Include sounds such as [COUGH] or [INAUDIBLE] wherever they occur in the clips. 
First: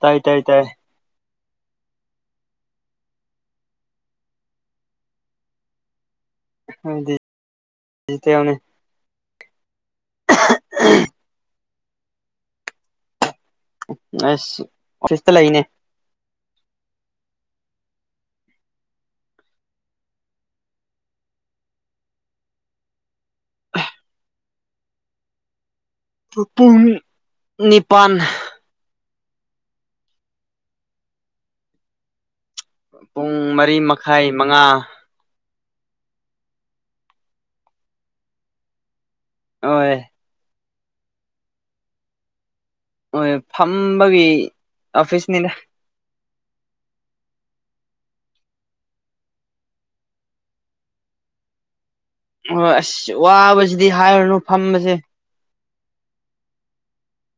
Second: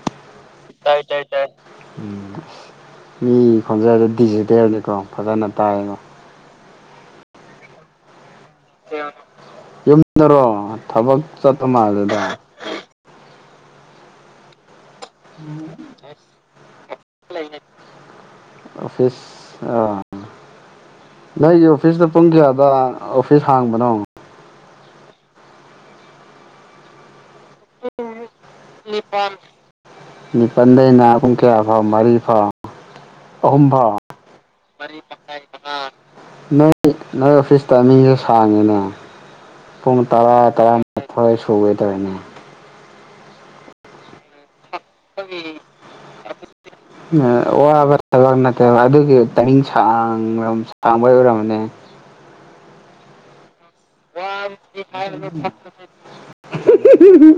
ꯇꯥꯏ ꯇꯥꯏ ꯇꯥꯏ ꯎꯝ ꯃꯤ ꯈꯣꯟꯖꯦꯜꯗ ꯗꯤꯖꯤꯇꯦꯜꯅꯤꯀꯣ ꯐꯖꯅ ꯇꯥꯏꯌꯦꯅꯣ ꯑꯗꯨ ꯌꯨꯝꯗꯔꯣ ꯊꯕꯛ ꯆꯠꯇ ꯃꯥꯜꯂꯦꯗ ꯑꯁꯤ ꯂꯩ ꯑꯣꯐꯤꯁ ꯑꯥ ꯅꯪꯒꯤ ꯑꯣꯐꯤꯁꯇ ꯄꯨꯡ ꯀꯌꯥꯗ ꯑꯣꯐꯤꯁ ꯍꯥꯡꯕꯅꯣ꯫ ꯄꯨꯡ ꯅꯤꯄꯜ꯫ ꯅꯤꯄꯟ ꯅꯤꯄꯟꯗꯩꯅ ꯄꯨꯡ ꯀꯌꯥ ꯐꯥꯎ ꯃꯔꯤ ꯐꯥꯎ꯫ ꯄꯨꯡ ꯃꯔꯤ ꯑꯍꯨꯝꯕꯥꯑꯣ ꯃꯈꯥꯏ ꯃꯉꯥ ꯅꯣꯏ ꯅꯣꯏ ꯑꯣꯐꯤꯁ ꯇꯥꯏꯃꯤꯡꯁꯦ ꯁꯥꯡꯉꯦꯅꯦ꯫ ꯍꯣꯏ ꯄꯨꯡ ꯇꯥꯔꯥ ꯇꯔꯥꯃꯊꯣꯏ ꯁꯨꯒꯦꯗꯥꯏꯅꯦ ꯍꯣꯏ ꯐꯝꯕꯒꯤ꯫ ꯑꯣꯐꯤꯁꯅꯤꯗ ꯋꯥꯕꯥ꯫ ꯊꯕꯛ ꯅꯠꯇꯕ ꯑꯗꯨꯒꯤ ꯇꯥꯏꯃꯤꯡ ꯁꯥꯡ ꯁꯥꯡꯕ ꯑꯣꯏꯔꯕꯅꯦ꯫ ꯑꯣ ꯑꯁ ꯋꯥꯕꯁꯤꯗꯤ ꯍꯥꯏꯔꯨꯅꯨ ꯐꯝꯕꯁꯦ꯫ ꯍꯨꯍꯤ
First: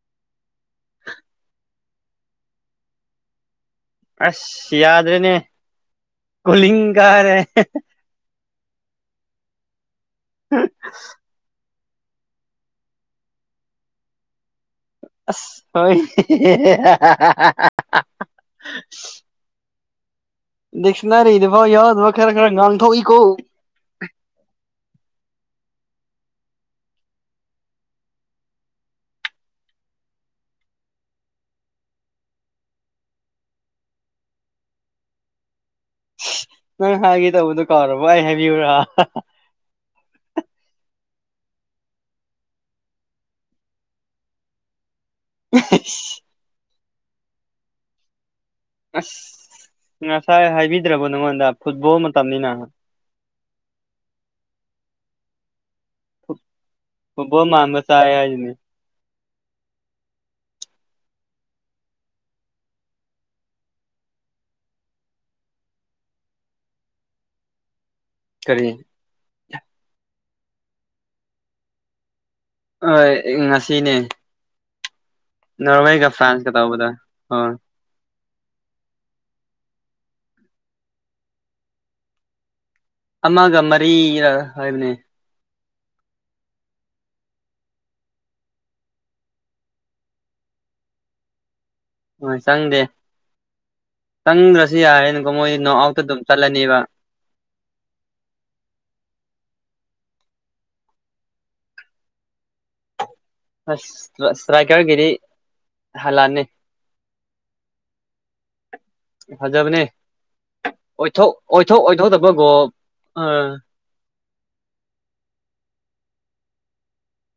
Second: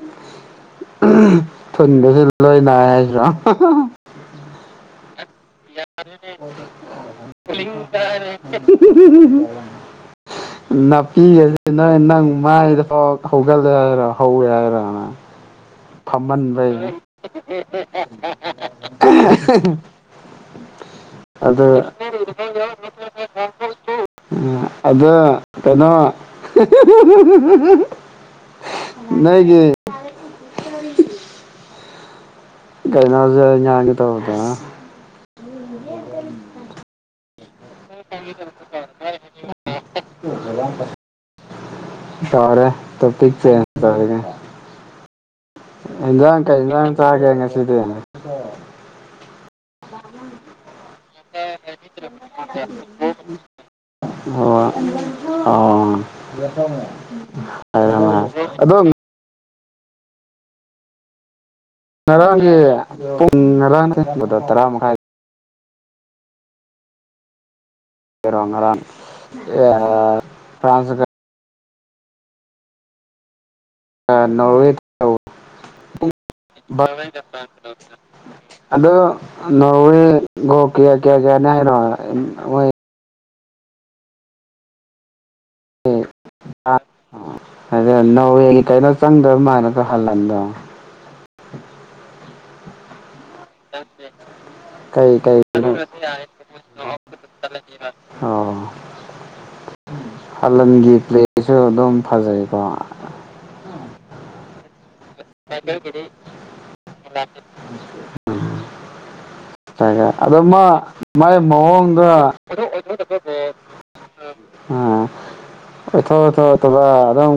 ꯊꯨꯟꯗꯁꯨ ꯂꯣꯏ ꯅꯥꯏ ꯍꯥꯏꯁꯤꯔꯣ ꯑꯁ ꯌꯥꯗ ꯔꯦꯅꯦ ꯀꯣꯂꯤꯡꯒꯥꯔꯦ ꯅꯥꯄꯤ ꯅꯣꯏ ꯅꯪ ꯃꯥꯏꯗꯐꯥꯎ ꯍꯧꯒꯂꯦ ꯍꯥꯏꯔꯣ ꯍꯧꯋꯦ ꯍꯥꯏꯔꯣ꯫ ꯑꯁ ꯍꯦꯍꯦ ꯗꯤꯛꯁꯅꯔꯔꯤꯗꯐꯥꯎ ꯑꯗꯨ ꯌꯥꯎꯗꯕꯥ ꯈꯔ ꯈꯔꯒꯥꯟ ꯉꯪꯊꯣꯛ ꯏꯀꯣ꯫ ꯑꯗ ꯀꯩꯅꯣ ꯅꯒꯤ ꯀꯩꯅꯩꯅ ꯇꯧ ꯅꯪ ꯍꯥꯏꯒꯦ ꯇꯧꯕꯗꯣ ꯀꯥꯎꯔꯕ ꯑꯩ ꯍꯥꯏꯕꯤꯌꯨ꯭ꯔꯥ ꯇꯔꯦ ꯇꯣꯄꯤ ꯆ ꯇꯔꯒꯦ ꯏꯟ ꯁꯥꯡ ꯀꯩꯁꯥꯡ ꯆꯒꯦ ꯉꯁꯤꯗꯤ꯫ ꯑꯁ ꯉꯁꯥꯏ ꯍꯥꯏꯕꯤꯗ꯭ꯔꯕ ꯑꯣ ꯑꯣ ꯐꯨꯠꯕꯣꯜ ꯃꯥꯟꯕ ꯆꯥꯏ ꯍꯥꯏꯁꯤꯅꯤ ꯑ ꯑꯗꯨꯗꯣ ꯉꯔꯥꯡꯒꯤ ꯄꯨꯡ ꯉꯔꯥꯡ ꯇꯔꯥ ꯃꯈꯥꯏ ꯑꯣꯏꯔꯕ ꯀꯔꯤ ꯉꯔꯥꯡ ꯐ꯭ꯔꯥꯟꯁ ꯍꯣꯏ ꯉꯁꯤꯅꯦ ꯅꯣꯎꯋꯦ ꯅꯣꯔꯋꯦꯒ ꯐ꯭ꯔꯥꯟꯁꯀ ꯇꯧꯕꯗꯣ ꯍꯣꯏ ꯑꯗꯣ ꯅꯧꯑꯦ ꯒꯣꯜ ꯀꯦꯌꯥ ꯀꯌꯥ ꯍꯥꯏꯅꯣ꯫ ꯑꯃꯒ ꯃꯔꯤꯒ ꯍꯥꯏꯕꯅꯦ꯫ ꯎꯝ꯫ ꯅꯧꯦ ꯀꯩꯅꯣ ꯆꯪꯗꯕ ꯃꯥꯅꯁꯨ ꯍꯜꯂꯟꯗꯣ꯫ ꯎ ꯆꯪꯗꯦ꯫ ꯆꯪꯗ꯭ꯔꯁꯨ ꯀꯩ ꯌꯥꯔꯦꯅꯀꯣ ꯀꯩ ꯃꯣꯏ ꯅꯣ ꯑꯥꯎꯠꯇ ꯑꯗꯨꯝ ꯆꯠꯂꯅꯦꯕ꯫ ꯑꯣ꯫ ꯍꯂꯟꯒꯤ ꯄ꯭ꯂꯦꯁꯨ ꯑꯗꯨꯝ ꯐꯖꯩꯀꯣ꯫ ꯑꯁ ꯁꯇꯔꯥꯏꯀꯥꯒꯤꯗꯤ ꯒꯒꯤꯗꯤ ꯐꯖꯕꯅꯦ ꯑꯗꯨꯗ ꯃꯥ ꯑꯣꯏꯊꯣꯛ ꯃꯥꯏ ꯑꯣꯏꯊꯣꯛ ꯃꯑꯣꯡꯗ ꯑꯣꯏꯊꯣꯛꯇꯕ ꯒꯣꯜ ꯑꯥ ꯎꯝ ꯑꯣꯊꯣꯊꯇ ꯑꯗꯨꯝ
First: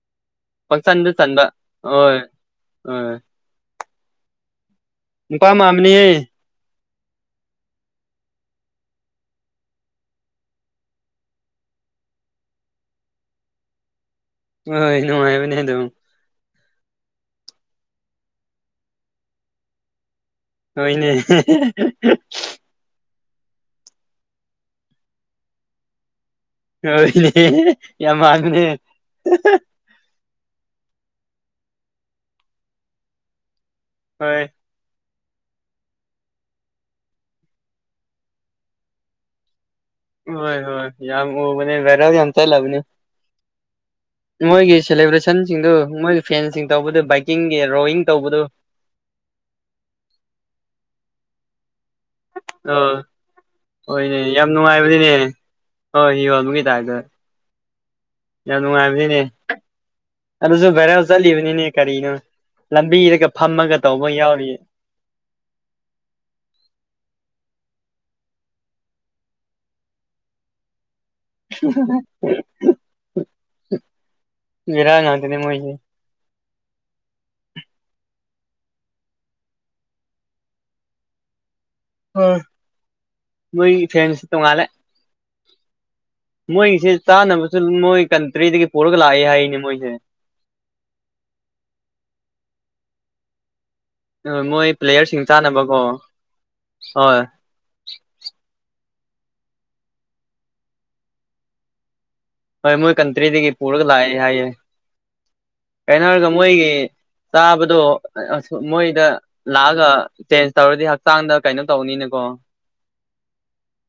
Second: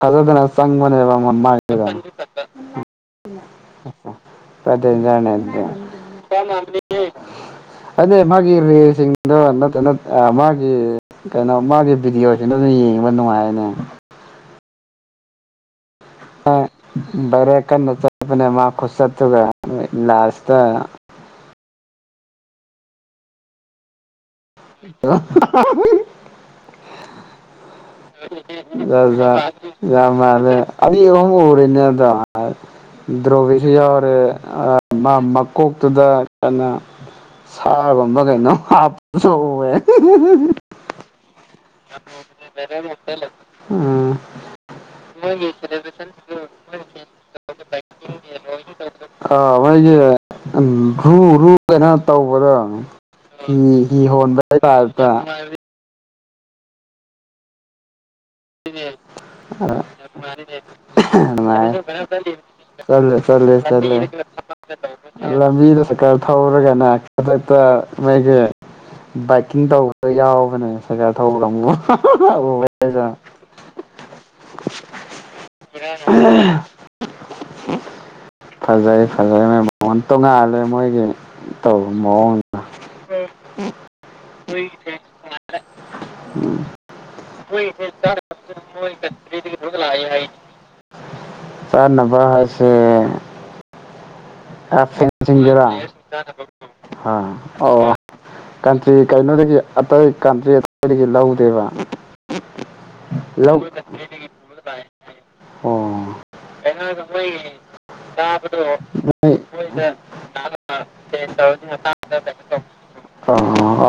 ꯈꯖꯔꯗꯅ ꯄꯪꯆꯟꯗ ꯆꯥꯡꯕꯅꯦꯕ ꯆꯟꯕ ꯃꯥ ꯍꯣꯏ ꯍꯣꯏ ꯄꯗꯖꯅꯦꯗ ꯅꯤ ꯑꯗꯩꯩ ꯃꯥꯒꯤ ꯔꯤꯜꯁꯤꯡꯗꯣ ꯅꯠꯇꯅ ꯃꯥꯒꯤ ꯀꯩꯅꯣ ꯃꯥꯒꯤ ꯚꯤꯗꯤꯑꯣꯅ ꯌꯦꯡꯕ ꯅꯨꯡꯉꯥꯏꯔꯅꯦ ꯍꯣꯏꯣꯏ ꯅꯨꯡꯉꯥꯏꯕꯅꯦ ꯑꯗꯨꯝ꯫ ꯔꯦ ꯕꯥꯏꯔꯦꯜ ꯀꯟꯅ ꯆꯇꯄꯅꯦ ꯃꯥ ꯈꯨꯆꯇꯨꯒ ꯂꯥꯁ ꯍꯣꯏ ꯅꯦ [UNINTELLIGIBLE] ꯍꯣꯏꯅꯦ ꯌꯥꯝ ꯃꯥꯟꯕꯅꯦ ꯌꯥ ꯌꯥꯦ [UNINTELLIGIBLE] [INAUDIBLE] ꯍꯨꯝ ꯎꯔꯤꯅꯦꯗ ꯗ꯭ꯔꯣꯕꯤꯁꯨ ꯌꯥꯎꯔꯦ ꯍꯣꯏ ꯃꯀꯣꯛꯇꯨꯗ ꯀꯩꯅ ꯁꯥꯒꯨꯝꯕ ꯀꯩꯅꯣ ꯍꯥꯞꯄꯁꯨ ꯎꯑꯦ ꯍꯣꯏ ꯍꯣꯏ ꯌꯥꯝ ꯃꯨꯔꯕꯅꯦ ꯚꯥꯏꯔꯦꯜ ꯌꯥꯝ ꯆꯂꯕꯅꯤ ꯎꯝ ꯃꯣꯏꯒꯤ ꯁꯦꯂꯦꯕ꯭ꯔꯦꯁꯟꯁꯤꯡꯗꯨ ꯃꯣꯏꯒꯤ ꯐ꯭ꯔꯦꯟꯁꯤꯡ ꯇꯧꯕꯗꯨ ꯕꯥꯏꯛꯀꯤꯡꯒꯤ ꯔꯣꯋꯤꯡ ꯇꯧꯕꯗꯨ ꯑ ꯃꯣꯏꯒꯤ ꯔꯨ ꯔꯨ ꯀꯩꯅꯣ ꯇꯧꯕꯗꯣ ꯑ ꯍꯤ ꯍꯤ ꯍꯣꯏꯅꯦ ꯍꯣꯟꯕ ꯇꯥꯏꯞꯇ ꯍꯤ ꯍꯣꯟꯕꯒꯤ ꯇꯥꯏꯞꯇ [UNINTELLIGIBLE] [INAUDIBLE] ꯌꯥꯝ ꯅꯨꯡꯉꯥꯏꯕꯅꯤꯅꯦ ꯑꯗꯨꯁꯨ ꯚꯥꯏꯔꯦꯜ ꯆꯠꯂꯤꯕꯅꯤꯅꯦ ꯀꯔꯤꯅꯣ ꯂꯝꯕꯤꯗꯒ ꯆꯠꯂꯦ ꯐꯝꯃꯒ ꯆꯂꯦ ꯇꯧꯕ ꯌꯥꯎꯔꯤ ꯂꯝꯕꯤꯗ ꯁꯀꯔ ꯊꯧꯔꯒꯅ ꯈꯨꯗꯛꯇ ꯃꯣꯏꯒꯤ ꯕꯥꯏꯛꯀꯤꯡ ꯇꯧꯕꯗ ꯌꯥꯎꯕꯅꯦ ꯄꯩꯁꯥ ꯊꯧꯕꯒ ꯀꯥꯡꯒꯨ ꯏꯔꯥꯡ ꯉꯥꯛꯇꯅꯤ ꯃꯣꯏꯁꯤ ꯑꯍꯥ ꯐꯖꯩ ꯐꯖꯩ ꯃ ꯃꯣꯟ ꯇꯣꯡꯉꯥꯜꯂꯦ ꯃꯣꯏꯒꯤ ꯇ ꯃꯑꯣꯡꯗꯣ ꯃꯣꯏ ꯐꯦꯟꯁꯤ ꯃꯣꯏꯁꯦ ꯇꯥꯅꯕꯁꯨ ꯗꯨꯝ ꯃ ꯀꯟꯇ꯭ꯔꯤꯗꯒꯤ ꯄꯔꯀ ꯂꯥꯛꯑ ꯍꯥꯏꯅꯦ ꯃꯣꯏꯗꯤ ꯆꯥꯅꯕ [UNINTELLIGIBLE] ꯃꯣꯏ ꯄ꯭ꯂꯦꯌꯔꯁꯤꯡ [INAUDIBLE] ꯆꯥꯅꯕꯀꯣ ꯍꯣꯏ ꯁꯤ ꯀꯩꯅꯣꯗꯒꯤ ꯑꯇꯩ ꯀꯟꯇ꯭ꯔꯤ ꯑꯏꯗꯒꯤ ꯂꯧꯗꯦꯕ ꯍꯣꯏ ꯃꯣꯏ ꯀꯟꯇ꯭ꯔꯤꯗꯤꯒꯤ ꯂꯧ ꯄꯨꯔꯒ ꯂꯥꯛꯑ ꯍꯥꯏꯦ ꯑꯣ ꯀꯩꯅꯣ ꯍꯥꯏꯔꯒ ꯃꯣꯏꯒꯤ ꯆꯥꯕꯗꯣ ꯃꯣꯏꯗ ꯅꯣꯏ ꯂꯥꯛꯑꯒ ꯆꯦꯟꯖ ꯇꯧꯔꯗꯤ ꯍꯛꯆꯥꯡꯗ ꯀꯩꯅꯣ ꯇꯧꯅꯤꯅꯀꯣ ꯑꯣ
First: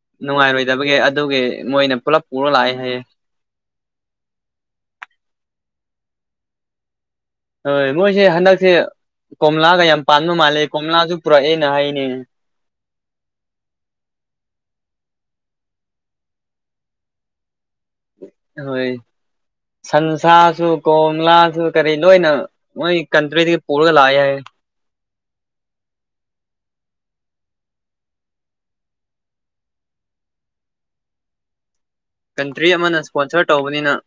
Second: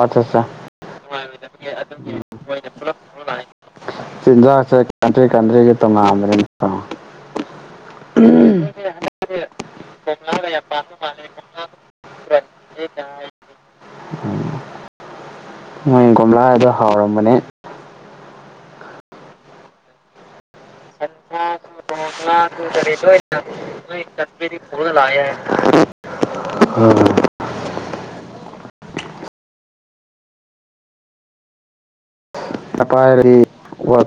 ꯑꯠꯆꯥ ꯑꯠꯆꯥ ꯅꯨꯡꯉꯥꯏꯔꯣꯏꯗꯕꯒꯤ ꯑꯗꯨꯒꯤ ꯃꯣꯏꯅ ꯄꯨꯂꯞ ꯄꯨꯔ ꯂꯥꯛꯑꯦ ꯍꯥꯏꯌꯦ ꯆꯤꯟꯖꯥꯛꯁꯦ ꯀꯥꯟꯇ꯭ꯔꯤ ꯀꯥꯟꯇ꯭ꯔꯤꯒꯤ ꯇꯣꯉꯥꯜꯂꯦꯌꯦꯀꯣ ꯍꯣꯏ ꯃꯣꯏꯁꯦ ꯍꯟꯗꯛꯁꯦ ꯀꯣꯝꯂꯥꯒ ꯌꯥꯝ ꯄꯥꯟꯕ ꯃꯥꯜꯂꯦ ꯀꯣꯝꯂꯥꯁꯨ ꯄꯨꯔꯛꯑꯦꯅ ꯍꯥꯏꯅꯦ ꯃꯣꯏ ꯀꯒꯣꯝꯂꯥꯗꯣ ꯍꯥꯎꯔꯝꯕꯅꯦ ꯍꯣꯏ ꯁꯟꯁꯥ ꯁꯨ ꯀꯣꯝꯂꯥꯁꯨ ꯀꯔꯤ ꯂꯣꯏꯅ ꯃꯣꯏ ꯀꯟꯇ꯭ꯔꯤꯗꯒꯤ ꯄꯨꯔꯒ ꯂꯥꯛꯑ ꯌꯥꯏ ꯂꯥꯑꯦ ꯀꯟꯇ꯭ꯔꯤ ꯑꯃꯅ ꯑꯄꯥꯗꯤ ꯏꯁꯄꯣꯟꯁꯔ ꯇꯧꯕꯅꯤꯅ ꯋꯥ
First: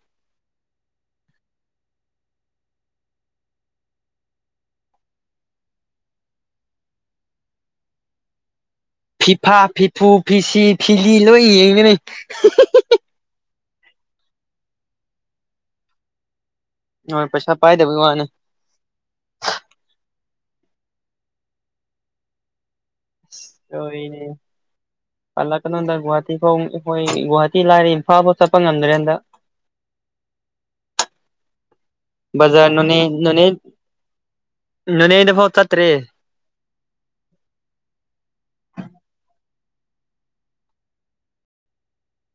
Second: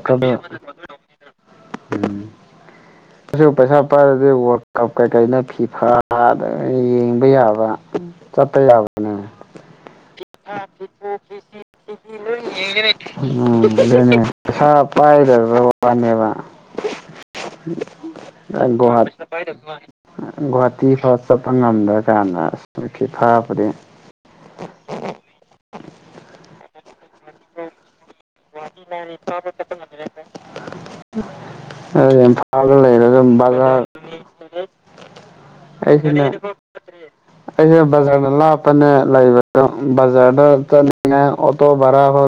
ꯑ ꯄꯩꯁꯥ ꯄꯥꯏꯔꯗꯤ ꯋꯥꯔꯜ ꯀꯞ ꯀꯩꯀꯩꯅ ꯐꯤ ꯐꯗ ꯌꯦꯡꯕ ꯌꯥꯕ ꯆꯠꯠꯇꯇꯩ ꯌꯥꯕ ꯐꯤꯐꯥ ꯐꯤꯐꯨ ꯐꯤꯁꯤ ꯐꯤꯂꯤ ꯂꯣꯏ ꯌꯦꯡꯒꯅꯤ ꯎ ꯄꯩꯁꯥ ꯄꯥꯏꯗ ꯋꯥꯅꯦꯕ ꯍꯣꯏ ꯄꯩꯁꯥ ꯄꯥꯏꯗꯕꯒꯤ ꯋꯥꯅꯦ ꯑꯒꯨꯍꯥ ꯒꯨꯍꯥꯇꯤ ꯐꯥꯎ ꯆꯠꯄ ꯉꯝꯗ꯭ꯔꯀꯥꯟꯗ ꯑ ꯐ ꯐꯥꯕꯗꯤ ꯄꯜꯂꯛꯀꯩꯅꯣꯗ ꯒꯨꯍꯥꯇꯤ ꯐꯥꯎ ꯑꯩꯈꯣꯏ ꯒꯨꯍꯥꯇꯤ ꯂꯥꯏꯔꯤ ꯏꯝꯐꯥꯜ ꯐꯥꯎ ꯒꯨꯍꯥꯇꯤ ꯂꯥꯏꯔꯤ ꯏꯝꯐꯥꯜꯐꯥꯎ ꯆꯠꯄ ꯆꯇꯄ ꯉꯝꯗꯔꯦ ꯑ ꯌꯥꯝ ꯐꯥꯎ ꯕꯖꯥꯔ ꯅꯣꯅꯦ ꯂꯩ ꯑꯗꯨ ꯅꯣꯅꯦ ꯅꯣꯅꯦꯗꯐꯥꯎ ꯆꯠꯇ꯭ꯔꯦ ꯑꯩ ꯑꯩ ꯕꯖꯔ ꯅꯂꯥꯅ ꯂꯥꯛꯕ ꯕꯖꯔꯗ ꯆꯇꯅꯤꯉꯥꯏ ꯑꯣꯇꯣ ꯕꯧ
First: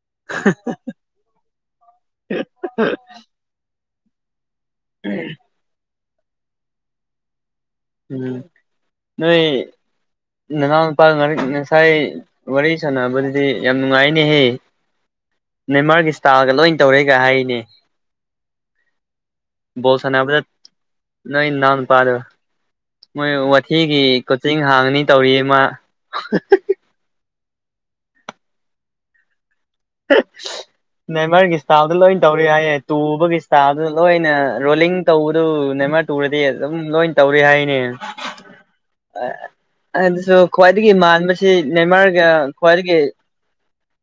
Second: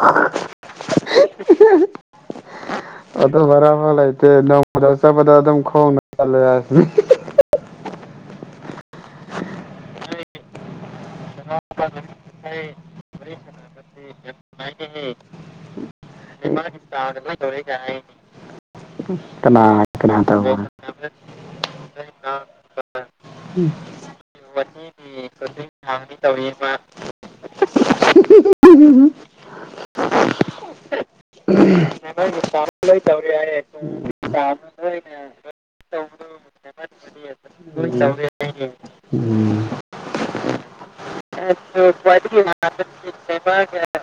[UNINTELLIGIBLE] ꯅꯃꯗ ꯆꯠꯄꯗ ꯑꯗꯨꯝ ꯈꯣꯡꯅ ꯆꯠꯂꯁꯤꯅꯤ [INAUDIBLE] ꯎꯝ ꯅꯣꯏ ꯅꯅꯥꯎ ꯅꯨꯄꯥ ꯉ ꯉꯁꯥꯏ ꯋꯥꯔꯤ ꯁꯥꯟꯅꯕꯗꯨꯗꯤ ꯌꯥꯝ ꯅꯨꯡꯉꯥꯏꯅꯦꯍꯦ ꯅꯦꯟꯃꯥꯔꯒꯤ ꯏꯁꯇꯥꯜꯒ ꯂꯣꯏ ꯇꯧꯔꯦ ꯍꯥꯏꯔꯤꯅꯦ ꯀꯅꯥ ꯕꯣꯜ ꯀꯅꯥ ꯁꯥꯟꯅꯕꯗ ꯇꯧꯕ ꯅꯣꯏ ꯅꯥꯎꯄꯥꯗꯣ ꯃꯣꯏ ꯋꯥꯊꯤꯒꯤ ꯀꯣꯆꯤꯡ ꯍꯥꯡꯅꯤ ꯇꯧꯔꯤꯌꯦ ꯃꯥ ꯍꯥꯡꯅꯤ ꯇꯧꯔꯤꯌꯦ ꯃꯥ [UNINTELLIGIBLE] ꯅꯦꯃꯔꯒꯤ ꯏꯁꯇꯥꯥꯏꯜꯗꯨ ꯂꯣꯏ ꯇꯧꯔꯤ ꯍꯥꯏꯌꯦ ꯇꯨꯕꯒꯤ ꯏꯁꯇꯥꯥꯏꯜꯗꯨ ꯂꯣꯏꯅ ꯔꯣꯂꯤꯡ ꯇꯧꯕꯗꯨ ꯅꯦꯃꯥꯔ ꯇꯨꯔꯗꯤ ꯑꯗꯨꯝ ꯂꯣꯏ ꯇꯧꯔꯤ ꯍꯥꯏꯅꯤ ꯎꯝ ꯑꯗꯨꯁꯨ ꯈ꯭ꯋꯥꯏ ꯃꯥꯟꯕꯁꯤ ꯅꯦꯃꯥꯔꯒ ꯈ꯭ꯋꯥꯏꯗꯒꯤ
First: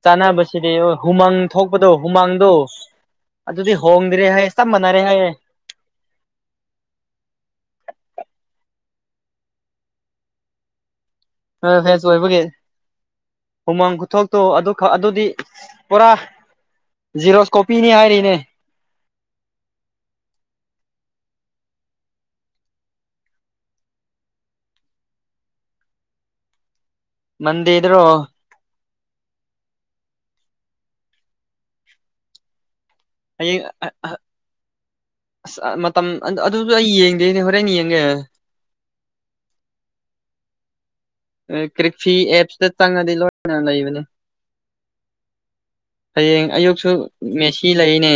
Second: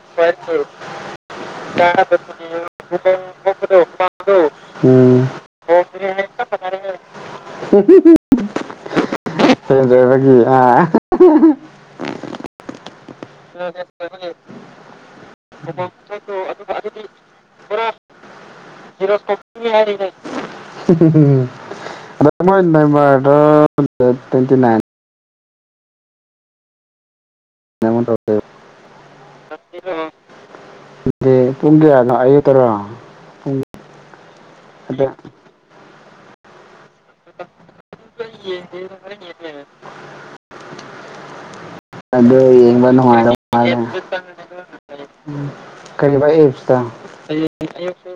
ꯆꯥꯟꯅꯕꯁꯤ ꯁꯤꯗꯤ ꯍꯨꯃꯥꯡ ꯊꯣꯛꯄꯗꯣ ꯍꯨꯃꯥꯡꯗꯣ ꯑꯗꯨꯗꯤ ꯍꯣꯡꯗ꯭ꯔꯦ ꯍꯥꯏꯌꯦ ꯆꯞ ꯃꯥꯟꯅꯔꯦ ꯍꯥꯏꯌꯦ [UNINTELLIGIBLE] ꯍꯦꯟꯗꯕꯒꯤ ꯍꯥ [UNINTELLIGIBLE] ꯑꯣꯏꯕꯒꯤ ꯍꯨꯃꯥꯡ ꯈꯨꯊꯣꯛꯇꯣ ꯑꯗꯨ ꯑꯗꯨꯗꯤ ꯄꯨꯔꯥ ꯖꯤꯔꯣꯛꯁ ꯀꯣꯄꯤꯅꯤ ꯍꯥꯏ ꯔꯤꯅꯦ [UNINTELLIGIBLE] [UNINTELLIGIBLE] ꯅꯦꯃꯥꯔꯗꯣ ꯇ꯭ꯋꯦꯟꯇꯤ ꯅꯥꯏꯟ ꯃꯟꯗꯦꯗꯔꯣ ꯗꯤ ꯄꯨꯡꯀꯌꯥꯅꯣ ꯑꯌꯨꯛ ꯇꯔꯣ ꯍꯌꯦꯡ ꯃꯇꯝ ꯑꯗꯨ ꯑꯩ ꯌꯦꯡꯗꯦꯅꯦ ꯍꯣꯔꯦꯟ ꯌꯦꯡꯒꯦ [UNINTELLIGIBLE] ꯀ꯭ꯔꯤꯛꯐꯤ ꯑꯗꯣ ꯑꯦꯞꯁꯇ ꯌꯦꯡꯕ ꯆꯪꯉꯗꯤ ꯅꯨꯡꯉꯥꯏꯗꯧ ꯂꯣꯏꯅ ꯂꯩꯕꯅꯦ [UNINTELLIGIBLE] ꯎꯝ ꯀꯔꯤꯕ ꯍꯌꯦꯡ ꯑꯌꯨꯛꯁꯨ ꯑꯦꯞꯁꯇꯣ ꯃꯦꯁꯤ ꯍꯌꯦꯡ ꯑꯌꯨꯛꯁꯨ ꯂꯩꯅꯦ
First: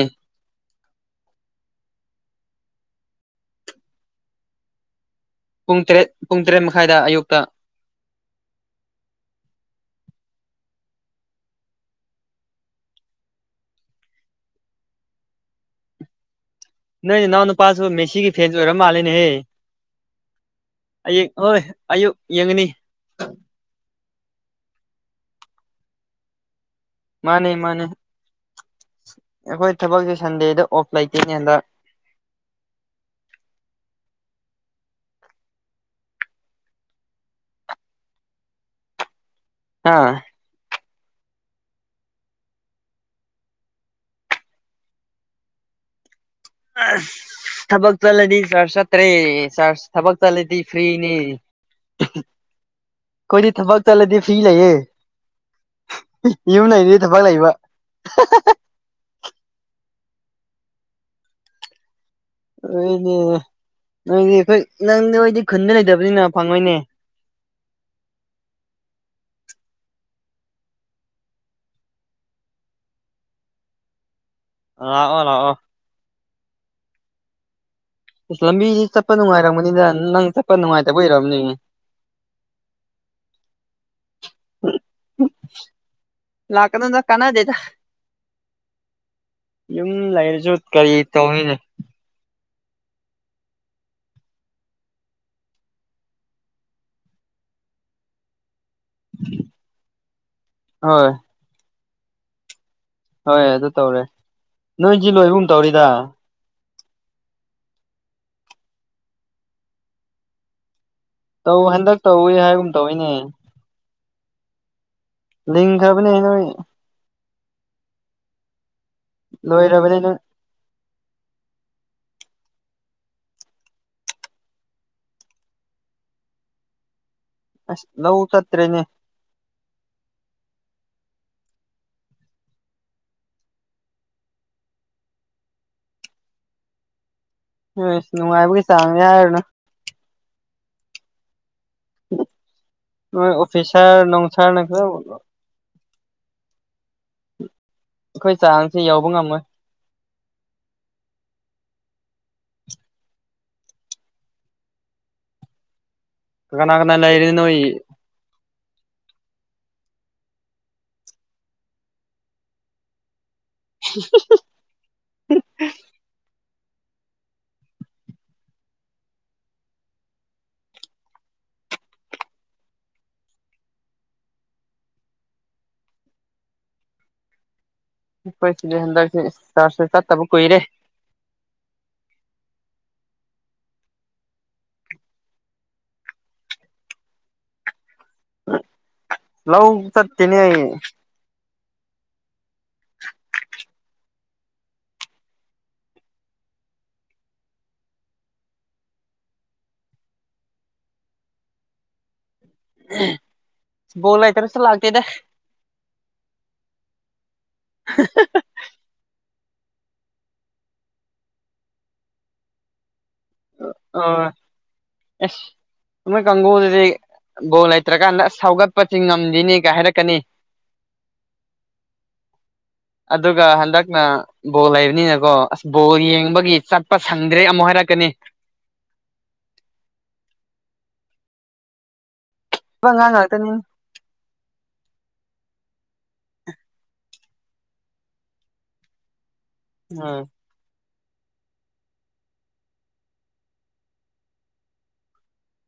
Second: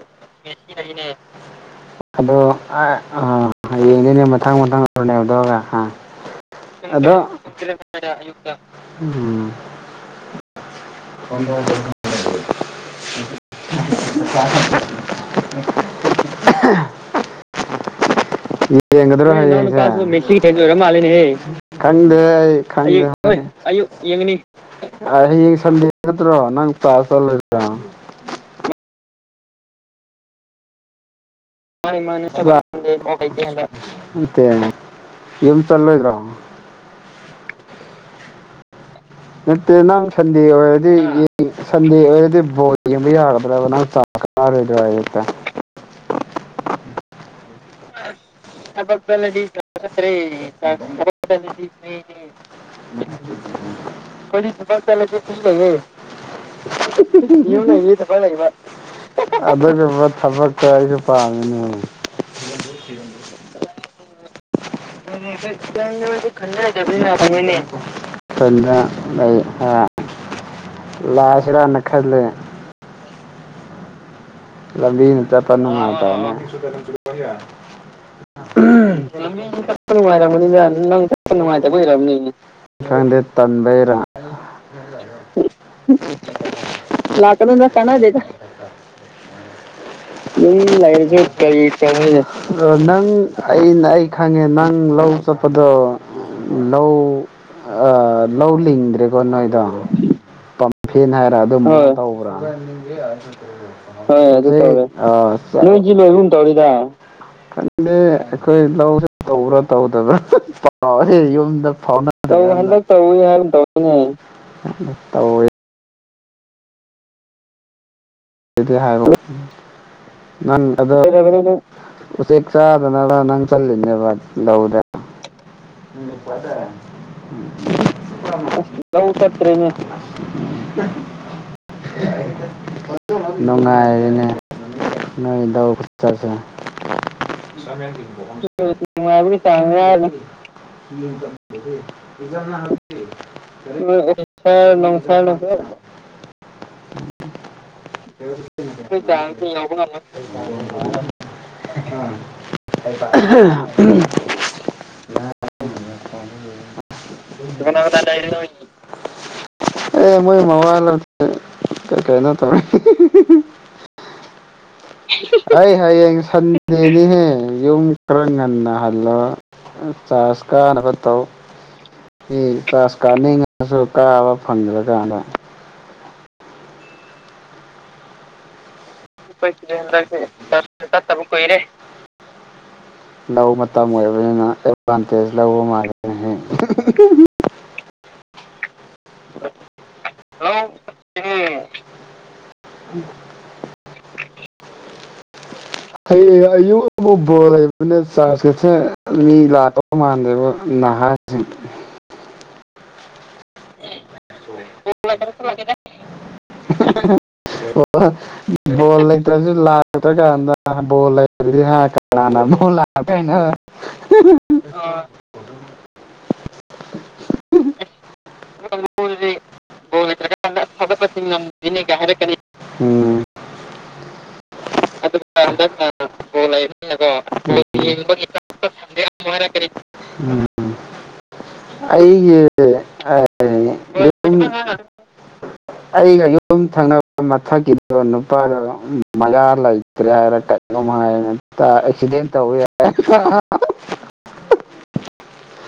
[UNINTELLIGIBLE] [UNINTELLIGIBLE] ꯑꯗꯣ ꯑ ꯍꯌꯦꯡꯗꯩꯅꯦ ꯃꯊꯪ ꯃꯊꯪ ꯔꯣꯅꯥꯜꯗꯣꯒ ꯄꯨꯡ ꯍꯥ ꯇꯔꯦꯠ ꯄꯨꯡ ꯇꯔꯦꯠ ꯃꯈꯥꯏꯗ ꯑꯗꯣ ꯑꯌꯨꯛꯇ [UNINTELLIGIBLE] [UNINTELLIGIBLE] ꯌꯦꯡꯒꯗ꯭ꯔꯣ ꯅꯣꯏ ꯅꯅꯥꯎ ꯅꯨꯄꯥꯁꯨ ꯃꯦꯁꯤꯒꯤ ꯐꯦꯟꯁ ꯑꯣꯏꯔ ꯃꯥꯜꯂꯦꯅꯦꯍꯦ ꯅꯣꯏ ꯅꯅꯥꯎ ꯅꯨꯄꯥꯗꯣ ꯃꯦꯁꯤꯒꯤ ꯐꯦꯟ ꯑꯣꯏꯔ ꯃꯥꯜꯂꯦ ꯅꯦꯍꯦ ꯑꯌꯨꯛ ꯍꯣꯏ ꯑꯌꯨꯛ ꯗꯦ ꯑꯩ ꯌꯦꯡꯒꯅꯤ ꯈꯪꯗꯦ [UNINTELLIGIBLE] ꯍꯌꯦꯡ ꯁꯟꯗꯦ ꯅꯠꯇ꯭ꯔꯣ ꯅꯪ ꯀ꯭ꯂꯥꯁ ꯃꯥꯅꯦ ꯃꯥꯅꯦ ꯑꯩꯈꯣꯏ ꯊꯕꯛꯁꯦ ꯁꯟꯗꯦꯗ ꯑꯣꯐ ꯂꯩ [UNINTELLIGIBLE] [UNINTELLIGIBLE] ꯌꯨꯝ ꯆꯜꯂꯣꯏꯗ꯭ꯔꯣ ꯅꯠꯇꯦ ꯍꯥ ꯅꯪ ꯁꯟꯗꯦ ꯑꯣꯏꯔꯗꯤ ꯁꯟꯗꯦ ꯑꯣꯏꯔꯗꯤ ꯕꯣꯜ ꯌꯦꯡꯕ ꯌꯥꯒꯗ꯭ꯔꯕ ꯅꯪ [UNINTELLIGIBLE] ꯍꯌꯦꯡꯁꯦ ꯑꯁ ꯊꯕꯛ ꯆꯠꯂꯗꯤ ꯆꯔ꯭ꯖ ꯆꯠꯇ꯭ꯔꯦ ꯆꯔ꯭ꯖ ꯊꯕꯛ ꯆꯠꯂꯗꯤ ꯐ꯭ꯔꯤꯅꯦ ꯑꯈꯣꯏꯗꯤ ꯊꯕꯛ ꯆꯠꯂꯗꯤ ꯐ꯭ꯔꯤ ꯂꯩꯌꯦ ꯌꯨꯝ ꯂꯩꯔꯗꯤ ꯊꯕꯛ ꯂꯩꯕ [UNINTELLIGIBLE] ꯑꯗꯨꯒꯨꯝꯕ ꯊꯕꯛꯇ ꯑꯩꯁꯨ ꯄꯥꯝꯃꯤꯅꯦ ꯅꯣꯏꯗꯤ ꯅꯣꯏꯗꯤ ꯑꯩꯈꯣꯏ ꯅꯪ ꯈꯨꯟꯗ ꯂꯩꯇꯕꯅꯤꯅ ꯐꯪꯉꯣꯏꯅꯦ [UNINTELLIGIBLE] ꯑ ꯂꯥꯛꯑꯁꯤꯔꯅ ꯈꯜꯂꯦ ꯂꯥꯛꯑꯣ ꯂꯝꯕꯤꯅ ꯆꯠꯄ ꯂꯥꯛꯑꯣ ꯅꯨꯡꯉꯥꯏꯇꯝꯅꯦ ꯑꯁ ꯂꯝꯕꯤꯗꯤ ꯆꯠꯄ ꯂꯝꯕꯤꯗꯤ ꯅꯨꯡꯉꯥꯏꯔꯝꯒꯅꯤꯗ ꯆꯠꯄ ꯅꯪ ꯆꯠꯄ ꯅꯨꯡꯉꯥꯏꯔꯝꯃꯅꯤꯅꯦ ꯅꯨꯡꯉꯥꯏꯇꯕ ꯅꯪ ꯆꯠꯄ ꯑꯣꯏꯔꯝꯅꯤ ꯅꯨꯡꯉꯥꯏꯇꯕꯩ ꯑꯣꯏꯔꯝꯅꯤ ꯈꯪꯗꯦ ꯇꯟꯕꯩꯔꯥ ꯂꯥꯛꯀꯅꯨꯗ ꯀꯥꯟꯅꯗꯦꯗ ꯂꯥꯛꯀꯗꯅꯨꯗ ꯀꯥꯟꯅꯗꯦꯗ ꯌꯨꯝ ꯃꯤ ꯂꯩꯔꯁꯨ ꯀꯔꯤ ꯂꯩꯔꯁꯨ ꯇꯧꯅꯤꯅꯦ ꯀꯩ [UNINTELLIGIBLE] ꯑ ꯅꯪ ꯑꯩꯅ ꯑꯩ ꯈꯪꯉꯦ ꯅꯪ ꯂꯧ ꯆꯠꯄꯗꯣ [UNINTELLIGIBLE] ꯇꯤꯡꯗ꯭ꯔꯦꯀꯣ ꯅꯣꯏꯗ ꯍꯣꯏ ꯄꯝꯐꯦꯟ ꯍꯥꯏꯔ ꯑꯗꯨꯃꯥꯏꯅ ꯇꯧꯕ꯭ꯔꯥ ꯑꯗꯨ ꯇꯧꯔꯦ ꯍꯣꯏ ꯑꯗꯨ ꯇꯔꯦ ꯅꯣꯏꯁꯤ ꯂꯣꯏꯕꯒꯨꯝ ꯇꯧꯔꯤꯗ ꯅꯣꯏꯁꯤ ꯂꯣꯏꯒꯨꯝ ꯇꯧꯔꯤꯗ ꯈꯟꯗꯦ ꯑꯩꯈꯣꯏ ꯂꯧ ꯇꯧꯕ꯭ꯔꯥ ꯇꯧꯗꯕ꯭ꯔꯥ ꯥꯎꯦ ꯇꯧ ꯌꯨꯝꯗ ꯍꯟꯗꯛ ꯐꯥꯎꯧ ꯇꯧꯋꯤ ꯍꯥꯏꯒꯨꯝ ꯇꯧꯋꯤꯅꯦ ꯇꯅꯦ ꯂꯒꯥꯕꯅꯦꯅ ꯁꯤ ꯍꯥꯏꯔꯣ ꯂꯣꯏꯔꯕꯅꯦ ꯅꯣꯏ ꯅꯪ ꯑ ꯎꯆꯦꯛ ꯆꯥꯗꯅꯕ ꯅꯪ ꯆꯜꯂꯤꯅꯦꯕ ꯂꯧꯗꯦ ꯎꯝ ꯏꯄꯗ ꯌꯥ ꯑꯁ ꯂꯧ ꯆꯠꯇ꯭ꯔꯦꯅꯦ ꯁꯠꯇ꯭ꯔꯦꯅꯦ [UNINTELLIGIBLE] ꯅꯨꯡꯣꯡꯉꯥꯏꯔꯤꯅꯦ ꯅꯣꯏ ꯗ ꯈꯨ ꯆꯁꯦ ꯅꯣꯏ ꯑꯁ ꯅꯨꯡꯉꯥꯏꯕꯒꯤ ꯆꯥꯡꯅꯤ ꯍꯥꯏꯔꯨꯅꯨ ꯇꯥꯡꯉ ꯅꯣꯏ ꯑꯣꯐꯤꯁꯥꯔ ꯅꯨꯡꯁꯥꯔꯅ ꯈꯔ ꯅꯪ ꯁꯔ ꯅꯣꯡꯔ ꯎꯝ ꯌꯥꯕ ꯉ [UNINTELLIGIBLE] ꯀꯅꯥ ꯀꯅꯥ ꯂꯩꯔꯤ ꯅꯣꯏ ꯍꯥꯏ ꯑꯦ ꯃ ꯃ ꯋꯥꯏ ꯀ ꯀꯩꯅ ꯇꯧ ꯑꯩ ꯍꯌꯦꯡ ꯁꯟ ꯅꯅꯤ ꯍꯦ ꯌꯧ ꯈꯔꯒꯅ ꯍꯜꯂꯣ ꯆꯔꯥꯁꯀꯥꯅꯕ ꯇꯧ ꯄꯥꯁ ꯀꯥꯅꯤꯡꯉꯁꯨ ꯀꯥꯕ ꯐꯪꯗ꯭ꯔꯀꯥꯟꯗ ꯄꯣꯏꯁꯤꯦ ꯍꯟꯗ ꯀꯣꯏꯁꯤꯦ ꯆꯠꯇꯕꯨ ꯀꯏꯔꯦ ꯂꯍ ꯃꯇꯥ ꯃ ꯂꯩꯅ ꯑꯦꯚꯥꯟꯇꯦꯁ ꯂꯍ ꯃꯥꯔ [UNINTELLIGIBLE] ꯂꯎ ꯆꯠꯇꯅꯤ ꯎ ꯍꯌꯦ ꯑꯌꯨꯕꯨ ꯕꯣꯔ ꯂꯩꯕꯅꯦ ꯆꯥꯔꯁꯦ ꯃꯤ ꯂꯥꯛꯇꯧꯕ ꯃꯥꯟꯗꯦꯕ ꯅꯍꯥꯁꯤꯡ ꯣꯂꯦ ꯇꯔꯁ ꯂꯥꯛꯇꯗ ꯑꯣ ꯍꯣ ꯂꯩ ꯂꯥꯛꯇ꯭ꯔ ꯀꯥꯟꯗ ꯂꯩ ꯑ ꯑꯁ ꯃꯣꯏ ꯀꯥꯡꯒꯨꯁꯤꯗꯤ ꯕꯣꯜ ꯂꯩꯇ꯭ꯔꯀꯥꯟꯗ ꯑꯁ ꯁꯥꯎꯒꯠꯄꯁꯤ ꯉꯝꯗꯅꯤ ꯣꯠꯇ꯭ꯔ ꯀ ꯐꯗꯄꯅꯤꯒ ꯍꯥꯏꯔ ꯀꯅꯤ ꯑꯗꯨꯒ ꯍꯟꯗꯛꯅ ꯕꯣꯜ ꯂꯩꯕꯅꯤꯅꯀꯣ ꯑꯁ ꯕꯣꯜ ꯌꯦꯡꯕꯒꯤ ꯆꯠꯄ ꯁꯪꯗ꯭ꯔꯦ ꯑꯃꯨꯛ ꯍꯥꯏꯔꯛꯀꯅꯤ ꯑꯩꯒꯤ ꯑꯉꯥꯡ ꯉꯥꯛꯇꯅꯤ ꯑꯩ ꯊꯪꯅꯕ ꯃꯊꯛꯀꯤꯗꯣ ꯅꯨꯄꯥꯗ ꯃꯌꯥꯥ ꯂꯩꯇ꯭ꯔꯦ ꯎꯝ ꯍꯥꯏꯔ ꯀꯃꯥꯏꯅ ꯑꯦꯛꯁꯤꯗꯦꯟ ꯇꯧꯕ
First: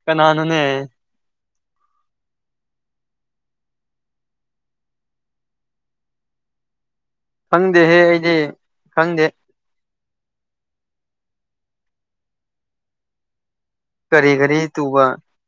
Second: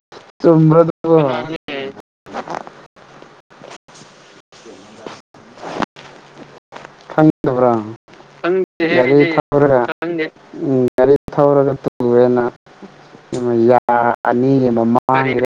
ꯀ ꯅꯅꯅꯦ ꯑꯣ ꯈꯪꯗꯕ꯭ꯔꯥ ꯈꯪꯗꯦꯍꯦ ꯑꯩꯗꯤ ꯈꯪꯗꯦ ꯒꯥꯔꯤ ꯊꯧꯔꯒ ꯎꯝ ꯒꯥꯔꯤ ꯊꯧꯔꯒ ꯇꯦꯅ ꯌꯥ ꯀꯔꯤ ꯀꯔꯤ ꯑꯅꯤꯒꯤ ꯃꯃꯥ ꯇꯨꯕ ꯍꯔꯦꯟ